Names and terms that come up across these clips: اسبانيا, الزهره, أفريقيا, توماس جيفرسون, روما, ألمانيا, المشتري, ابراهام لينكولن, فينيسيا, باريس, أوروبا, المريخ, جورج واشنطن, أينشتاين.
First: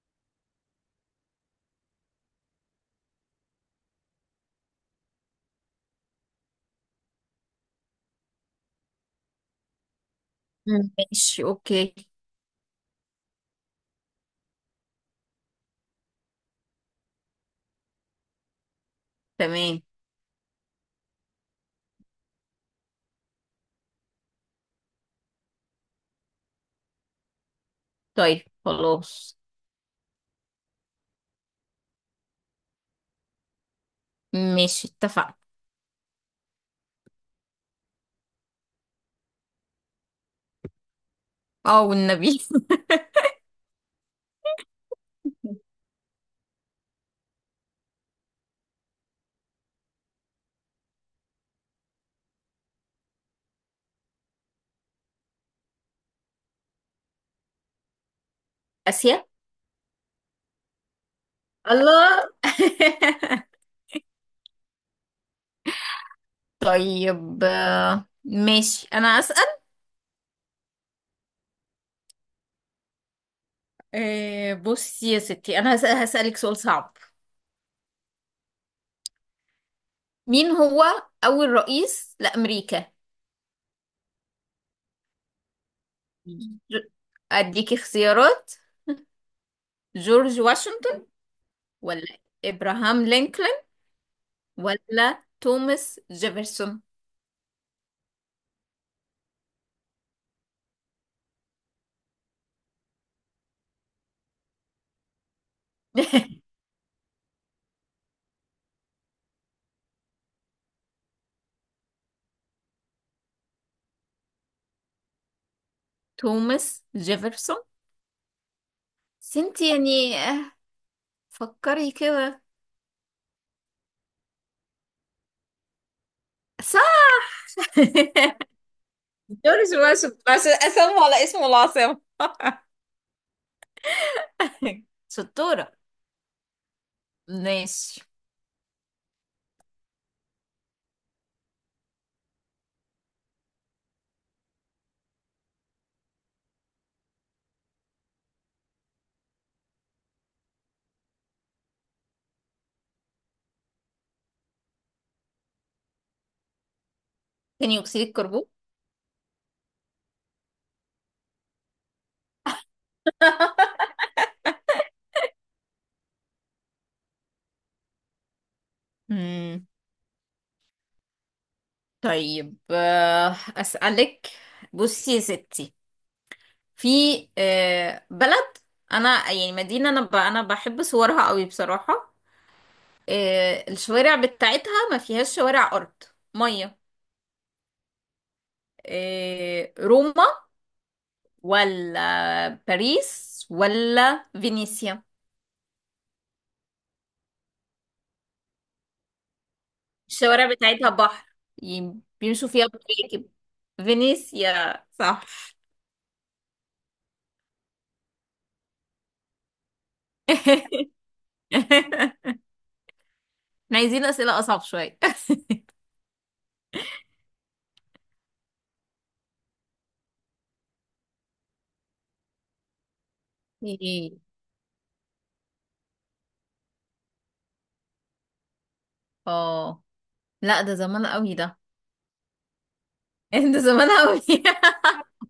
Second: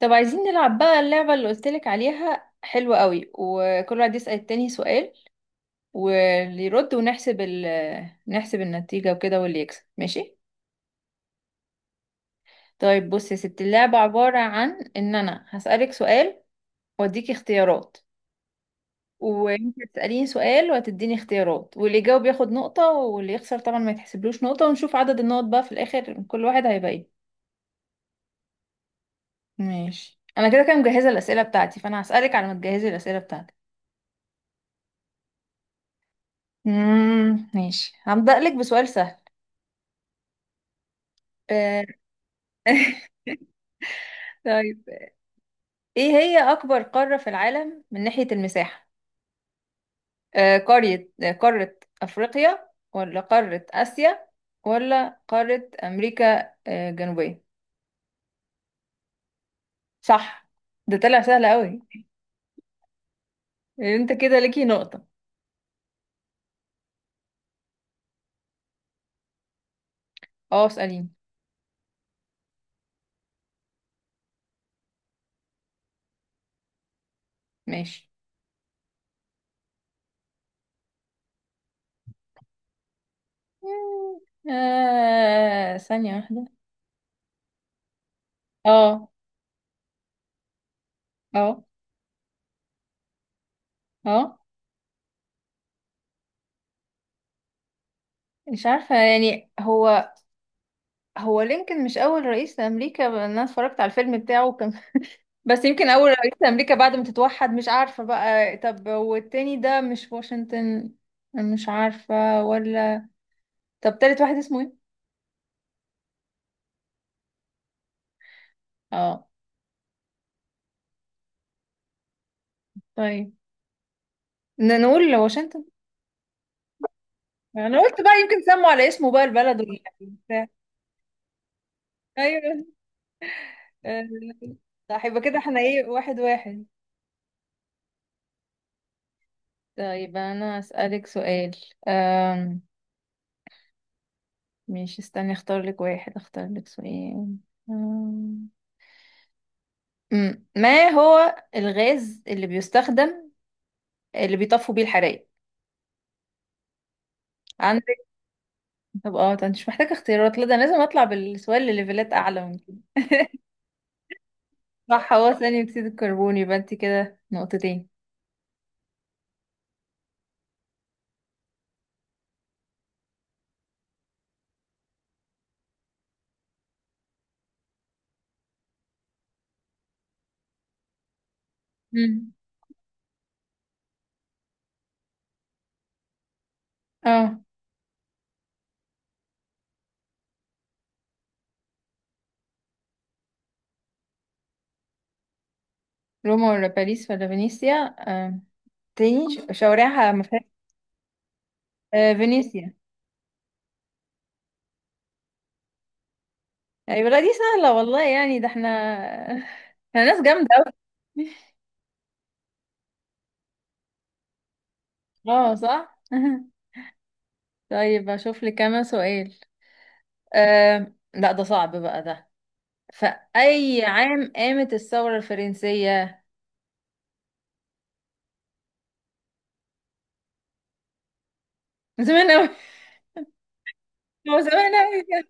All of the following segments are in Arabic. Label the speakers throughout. Speaker 1: طب عايزين نلعب بقى اللعبة اللي قلتلك عليها حلوة قوي، وكل واحد يسأل التاني سؤال واللي يرد، ونحسب نحسب النتيجة وكده، واللي يكسب ماشي.
Speaker 2: مم. ماشي، اوكي.
Speaker 1: طيب بص يا ستي، اللعبة عبارة عن ان انا هسألك سؤال واديكي اختيارات، وانت
Speaker 2: تمام.
Speaker 1: هتسأليني سؤال وهتديني اختيارات، واللي يجاوب ياخد نقطة، واللي يخسر طبعا ما يتحسبلوش نقطة، ونشوف عدد النقط بقى في الآخر كل واحد هيبقى ايه.
Speaker 2: طيب خلاص.
Speaker 1: ماشي، انا كده كده مجهزة الأسئلة بتاعتي، فانا هسألك على ما تجهزي الأسئلة بتاعتك.
Speaker 2: ماشي، اتفقنا.
Speaker 1: ماشي، هبدأ لك بسؤال سهل.
Speaker 2: اه،
Speaker 1: آه،
Speaker 2: والنبي.
Speaker 1: طيب، ايه هي اكبر قارة في العالم من ناحية المساحة؟ آه، قرية آه، قارة افريقيا، ولا قارة اسيا، ولا قارة امريكا، الجنوبية؟
Speaker 2: اسيا.
Speaker 1: صح، ده طلع سهل قوي.
Speaker 2: الله.
Speaker 1: انت كده ليكي نقطة.
Speaker 2: طيب، ماشي، انا اسال.
Speaker 1: اه، اسأليني.
Speaker 2: بصي يا ستي، انا هسالك سؤال صعب.
Speaker 1: ماشي.
Speaker 2: مين هو اول رئيس لامريكا؟
Speaker 1: مم، آه، ثانية واحدة.
Speaker 2: ج- اديكي اختيارات.
Speaker 1: اه.
Speaker 2: جورج واشنطن،
Speaker 1: اه.
Speaker 2: ولا ابراهام لينكولن،
Speaker 1: اه،
Speaker 2: ولا توماس جيفرسون؟
Speaker 1: مش عارفة يعني. هو هو لينكولن مش اول رئيس لامريكا؟ انا اتفرجت على الفيلم بتاعه كان بس يمكن اول رئيس لامريكا بعد ما تتوحد، مش عارفه بقى. طب والتاني ده مش واشنطن؟ مش عارفه. ولا طب تالت واحد اسمه ايه؟
Speaker 2: توماس جيفرسون،
Speaker 1: اه.
Speaker 2: بس انت يعني، فكري كده.
Speaker 1: طيب، نقول واشنطن.
Speaker 2: صح.
Speaker 1: انا قلت بقى يمكن سموا على اسمه بقى البلد
Speaker 2: جورج واشنطن،
Speaker 1: وبتاع.
Speaker 2: عشان اسمه على اسم العاصمة.
Speaker 1: ايوه. آه، صح. يبقى كده احنا
Speaker 2: شطورة.
Speaker 1: ايه، واحد واحد.
Speaker 2: ماشي.
Speaker 1: طيب انا اسالك سؤال. أم... مش، استني اختار لك واحد، اختار لك سؤال. أم... مم. ما هو الغاز اللي بيستخدم اللي بيطفوا بيه الحرايق؟
Speaker 2: ثاني
Speaker 1: عندك؟
Speaker 2: أكسيد الكربون.
Speaker 1: طب اه، ده مش محتاجة اختيارات، لا ده أنا لازم اطلع بالسؤال لليفلات اعلى من كده. صح، هو ثاني اكسيد الكربون، يبقى انت كده نقطتين.
Speaker 2: مم. طيب، أسألك. بصي يا ستي، في بلد، أنا يعني مدينة، أنا بحب صورها قوي بصراحة.
Speaker 1: مم.
Speaker 2: الشوارع بتاعتها ما فيهاش شوارع أرض، مية.
Speaker 1: اه،
Speaker 2: روما، ولا باريس، ولا فينيسيا؟
Speaker 1: روما ولا باريس ولا فينيسيا؟ آه، تاني شوارعها ما فيهاش.
Speaker 2: الشوارع بتاعتها بحر، ي-
Speaker 1: آه،
Speaker 2: بيمشوا فيها
Speaker 1: فينيسيا.
Speaker 2: بمراكب. فينيسيا، صح.
Speaker 1: ايوه. لا دي سهلة والله، يعني ده احنا احنا ناس جامدة اوي.
Speaker 2: احنا عايزين أسئلة أصعب شوية.
Speaker 1: اه صح طيب اشوف لك كمان سؤال. آه، لا ده صعب بقى ده. في أي
Speaker 2: ايه،
Speaker 1: عام قامت الثورة الفرنسية؟
Speaker 2: اه، لا، ده زمان قوي ده.
Speaker 1: من زمان أوي.
Speaker 2: ده زمان قوي.
Speaker 1: هو زمان أوي كده.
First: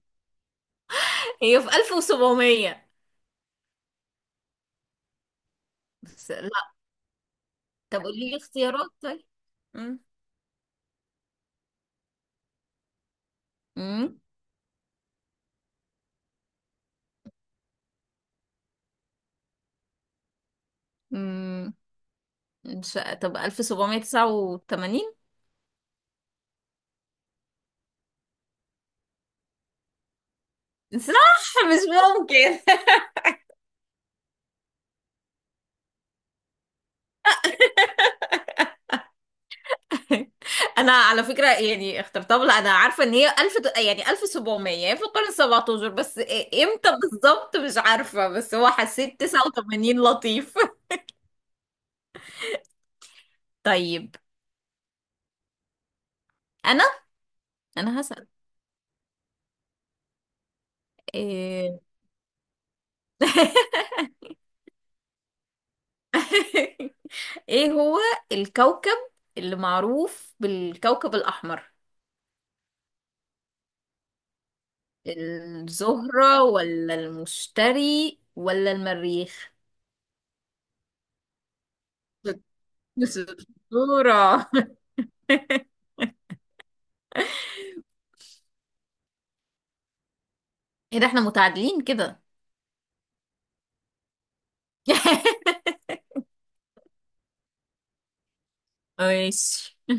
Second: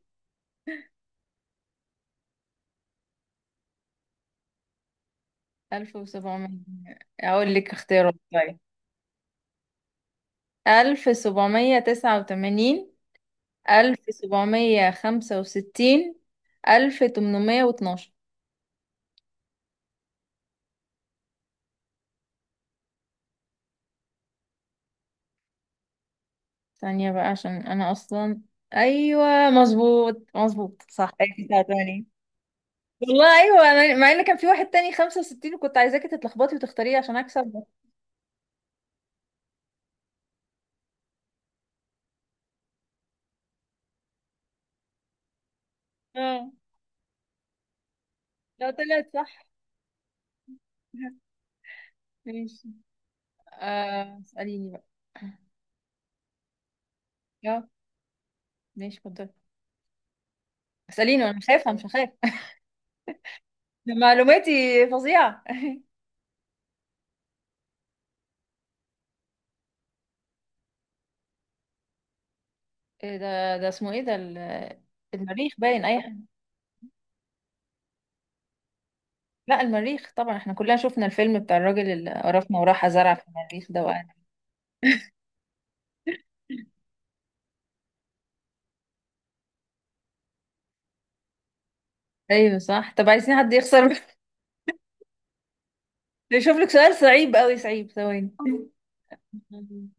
Speaker 2: هي في 1700، بس
Speaker 1: 1700؟
Speaker 2: لا.
Speaker 1: أقول لك
Speaker 2: طب
Speaker 1: اختيارات
Speaker 2: قولي لي
Speaker 1: طيب.
Speaker 2: اختيارات، طيب. امم
Speaker 1: 1789،
Speaker 2: امم
Speaker 1: 1765، 1812.
Speaker 2: أمم. مش، طب 1789؟
Speaker 1: ثانية بقى عشان أنا أصلا. أيوة، مظبوط مظبوط، صح
Speaker 2: صح، مش
Speaker 1: 1989.
Speaker 2: ممكن.
Speaker 1: والله أيوة، أنا مع إن كان في واحد تاني 65، وكنت عايزاكي تتلخبطي وتختاريه عشان أكسب.
Speaker 2: انا على فكره يعني اخترتها، لا، انا عارفه ان هي 1000، يعني 1700، يعني في القرن 17، بس
Speaker 1: اه،
Speaker 2: امتى بالظبط مش عارفه، بس هو
Speaker 1: لا طلعت
Speaker 2: حسيت
Speaker 1: صح.
Speaker 2: 89 لطيف.
Speaker 1: ماشي.
Speaker 2: طيب،
Speaker 1: اسأليني بقى.
Speaker 2: انا
Speaker 1: اه
Speaker 2: انا هسأل.
Speaker 1: ماشي، اتفضلي. اسأليني وانا مش هفهم
Speaker 2: ايه.
Speaker 1: مش هخاف. ده معلوماتي فظيعة.
Speaker 2: ايه هو الكوكب اللي معروف بالكوكب الاحمر؟
Speaker 1: إيه ده اسمه ايه ده المريخ، باين اي حاجة.
Speaker 2: الزهره، ولا المشتري، ولا المريخ؟
Speaker 1: لا المريخ طبعا، احنا كلنا شفنا الفيلم بتاع الراجل اللي قرفنا وراح زرع
Speaker 2: بس
Speaker 1: في المريخ ده وقال.
Speaker 2: الزهره، ايه ده، احنا متعادلين كده.
Speaker 1: ايوه صح. طب عايزين حد يخسر. يشوف لك سؤال صعيب قوي، صعيب، ثواني.
Speaker 2: ماشي.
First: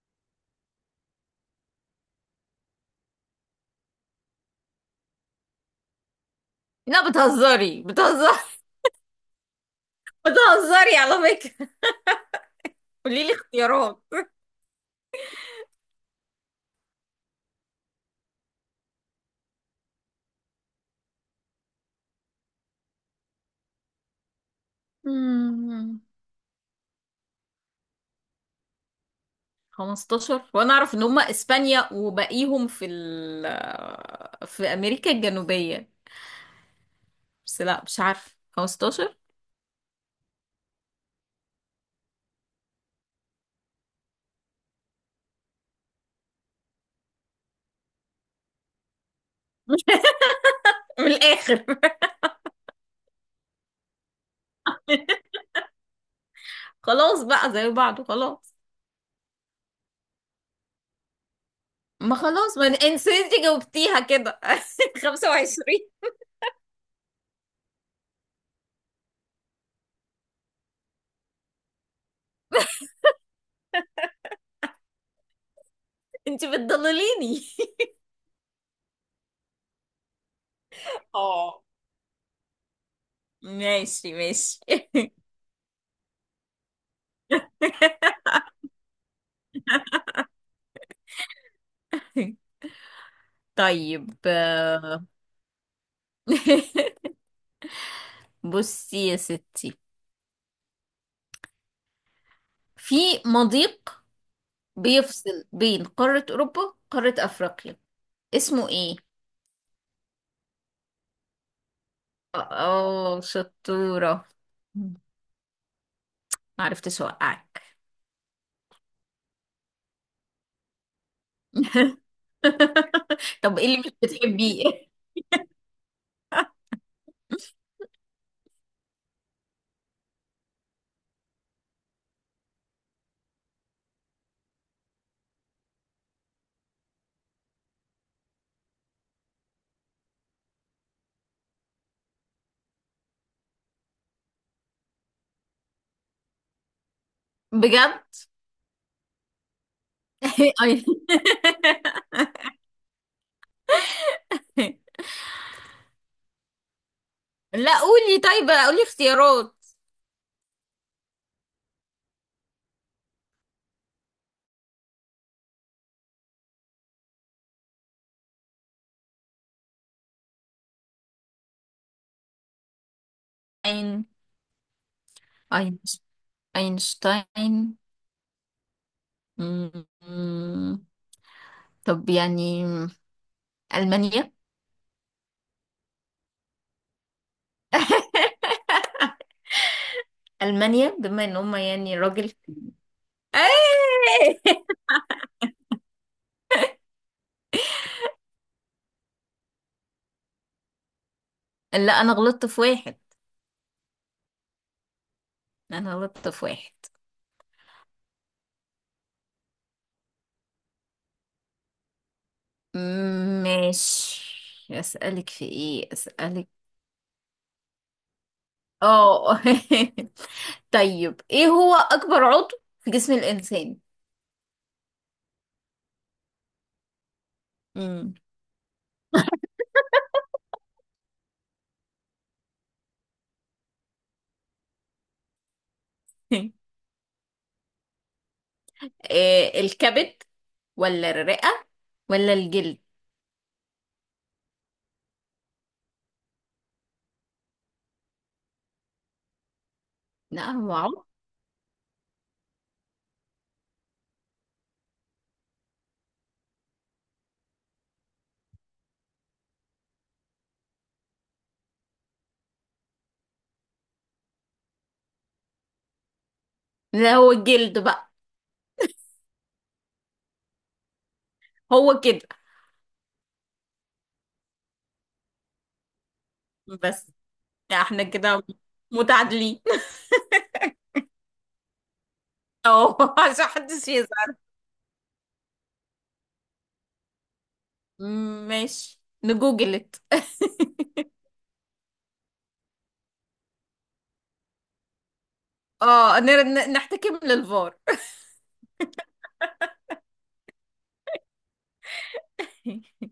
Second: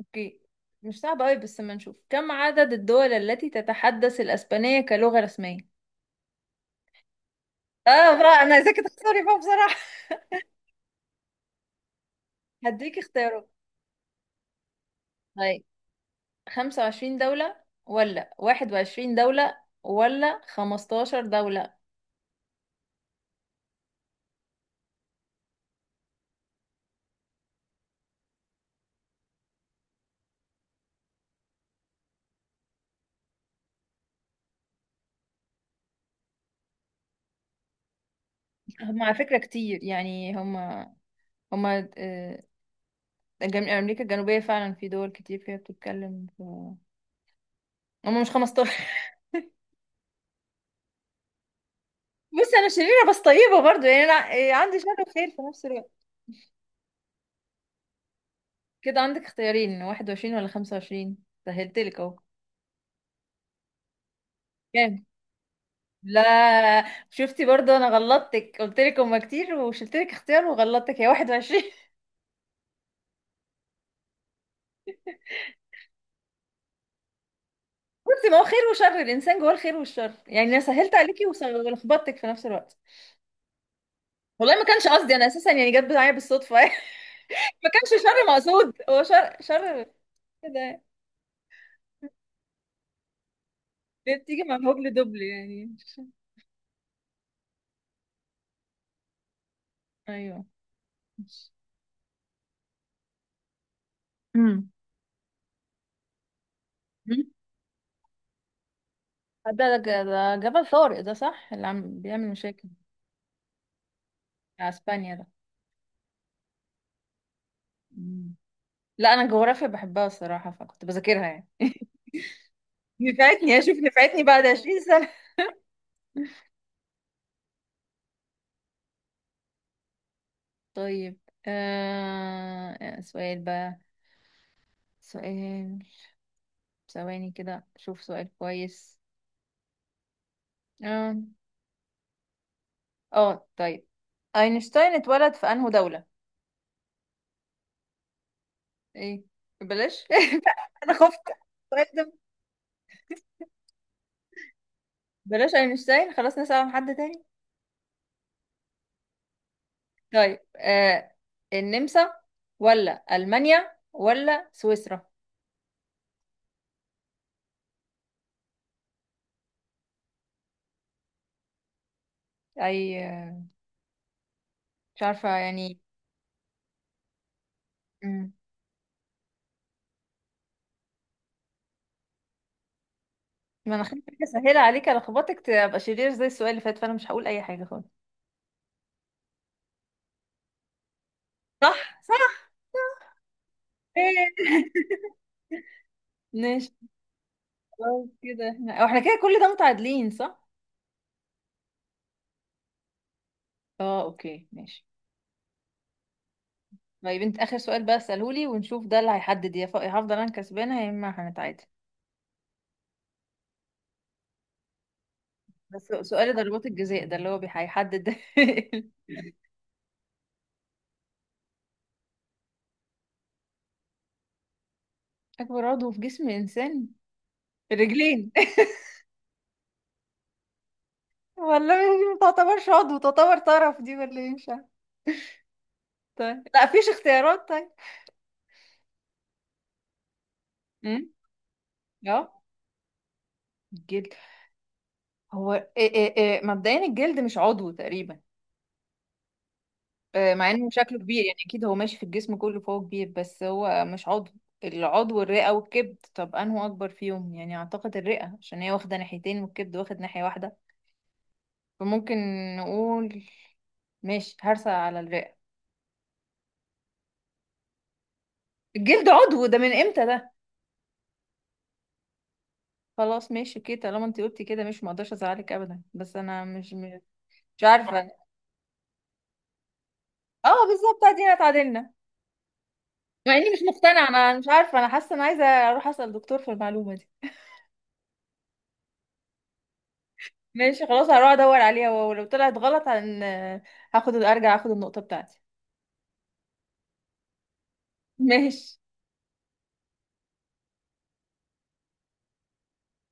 Speaker 1: اوكي، مش صعب قوي بس، ما نشوف كم عدد الدول التي تتحدث الاسبانية كلغة رسمية؟
Speaker 2: لا، بتهزري
Speaker 1: اه
Speaker 2: بتهزري.
Speaker 1: بقى، انا عايزاكي تخسري بقى بصراحة.
Speaker 2: بتهزري على فكرة.
Speaker 1: هديك
Speaker 2: قولي لي
Speaker 1: اختيارات
Speaker 2: اختيارات.
Speaker 1: طيب. خمسة وعشرين دولة، ولا واحد وعشرين دولة، ولا خمستاشر دولة.
Speaker 2: مم. 15، وانا اعرف ان هم اسبانيا وباقيهم في امريكا الجنوبية. بس لا، مش عارف
Speaker 1: هم على
Speaker 2: 15.
Speaker 1: فكرة كتير يعني. هم آه، أمريكا الجنوبية فعلا في دول كتير فيها بتتكلم في. هم مش خمستاشر.
Speaker 2: من الاخر.
Speaker 1: بص أنا شريرة بس طيبة برضو، يعني أنا عندي شر وخير في نفس الوقت.
Speaker 2: خلاص بقى زي بعض وخلاص.
Speaker 1: كده عندك اختيارين، واحد وعشرين ولا خمسة وعشرين. سهلتلك
Speaker 2: ما
Speaker 1: أهو.
Speaker 2: خلاص، ما انت جاوبتيها كده.
Speaker 1: كام؟
Speaker 2: 25.
Speaker 1: لا، شفتي برضو أنا غلطتك، قلتلك هما كتير وشلتلك اختيار وغلطتك. هي واحد وعشرين.
Speaker 2: انت بتضلليني.
Speaker 1: بصي، ما هو خير وشر، الانسان جواه الخير والشر، يعني انا سهلت عليكي
Speaker 2: اه،
Speaker 1: ولخبطتك في نفس الوقت.
Speaker 2: ماشي
Speaker 1: والله
Speaker 2: ماشي.
Speaker 1: ما كانش قصدي، انا اساسا يعني جت معايا بالصدفه. ما كانش شر مقصود، هو شر شر كده.
Speaker 2: طيب،
Speaker 1: ليه بتيجي مع هبل دبل يعني.
Speaker 2: بصي يا ستي،
Speaker 1: ايوه.
Speaker 2: في مضيق
Speaker 1: امم.
Speaker 2: بيفصل بين قارة أوروبا وقارة أفريقيا، اسمه إيه؟
Speaker 1: ده جبل طارق ده، صح؟ اللي عم بيعمل مشاكل
Speaker 2: اه، شطورة.
Speaker 1: بتاع اسبانيا ده.
Speaker 2: معرفتش أوقعك.
Speaker 1: مم. لا انا الجغرافيا بحبها الصراحه، فكنت بذاكرها يعني. نفعتني،
Speaker 2: طب إيه
Speaker 1: اشوف
Speaker 2: اللي مش
Speaker 1: نفعتني بعد 20
Speaker 2: بتحبيه؟
Speaker 1: سنه. طيب، سؤال بقى، سؤال، ثواني كده شوف سؤال كويس. اه. اه طيب، اينشتاين اتولد في انهو دولة؟
Speaker 2: بجد؟
Speaker 1: ايه، بلاش.
Speaker 2: أي-
Speaker 1: انا خفت السؤال ده، بلاش اينشتاين، خلاص نسأل عن حد تاني.
Speaker 2: لا، قولي، طيب قولي اختيارات.
Speaker 1: طيب آه، النمسا ولا المانيا ولا سويسرا؟ اي
Speaker 2: أين
Speaker 1: مش عارفة يعني.
Speaker 2: أينش- أينشتاين.
Speaker 1: مم.
Speaker 2: مم. مم. طب يعني
Speaker 1: ما انا خليت حاجة
Speaker 2: ألمانيا.
Speaker 1: سهلة عليك، لخبطك تبقى شرير زي السؤال اللي فات، فانا مش هقول اي حاجة خالص.
Speaker 2: ألمانيا، بما إن هما يعني
Speaker 1: صح
Speaker 2: راجل.
Speaker 1: صح.
Speaker 2: أي!
Speaker 1: إيه. ماشي. خلاص كده احنا، أو احنا كده كل ده متعادلين، صح؟
Speaker 2: لا، انا غلطت في واحد.
Speaker 1: اه اوكي ماشي.
Speaker 2: انا غلطت في واحد.
Speaker 1: طيب انت اخر سؤال بقى اساله لي، ونشوف ده اللي هيحدد، يا يا هفضل انا كسبانه، يا اما هنتعادل.
Speaker 2: ماشي. اسالك في
Speaker 1: بس
Speaker 2: ايه،
Speaker 1: سؤال
Speaker 2: اسالك،
Speaker 1: ضربات الجزاء ده اللي هو هيحدد.
Speaker 2: اه. طيب، ايه هو اكبر عضو في جسم الانسان؟
Speaker 1: اكبر عضو في جسم الانسان؟
Speaker 2: امم
Speaker 1: الرجلين. والله دي ما تعتبرش عضو، تعتبر طرف دي، ولا ايه مش عارفة. طيب، لا فيش اختيارات طيب.
Speaker 2: إيه، الكبد،
Speaker 1: امم.
Speaker 2: ولا الرئة،
Speaker 1: اه،
Speaker 2: ولا الجلد؟
Speaker 1: الجلد. هو إيه مبدئيا الجلد مش عضو تقريبا. مع
Speaker 2: لا،
Speaker 1: انه
Speaker 2: هو
Speaker 1: شكله
Speaker 2: عضو.
Speaker 1: كبير يعني، اكيد هو ماشي في الجسم كله فهو كبير، بس هو مش عضو. العضو الرئة والكبد. طب انه اكبر فيهم، يعني اعتقد الرئة عشان هي واخدة ناحيتين والكبد واخد ناحية واحدة، فممكن نقول، ماشي هرسة على الرئة.
Speaker 2: لا، هو الجلد بقى.
Speaker 1: الجلد عضو ده، من امتى ده؟
Speaker 2: هو كده.
Speaker 1: خلاص ماشي اوكي، طالما انت قلتي كده، مش مقدرش ازعلك ابدا، بس انا مش
Speaker 2: بس
Speaker 1: مش
Speaker 2: احنا
Speaker 1: عارفة.
Speaker 2: كده متعادلين.
Speaker 1: اه بالظبط، ادينا اتعادلنا.
Speaker 2: اه،
Speaker 1: مع
Speaker 2: عشان
Speaker 1: اني مش
Speaker 2: محدش
Speaker 1: مقتنعة،
Speaker 2: يزعل.
Speaker 1: انا مش عارفة، انا حاسة انا عايزة اروح اسأل دكتور في المعلومة دي.
Speaker 2: ماشي، نجوجلت.
Speaker 1: ماشي خلاص، هروح ادور عليها، ولو طلعت غلط هاخد، ارجع اخد النقطة بتاعتي.
Speaker 2: اه، نحتكم للفار.
Speaker 1: ماشي.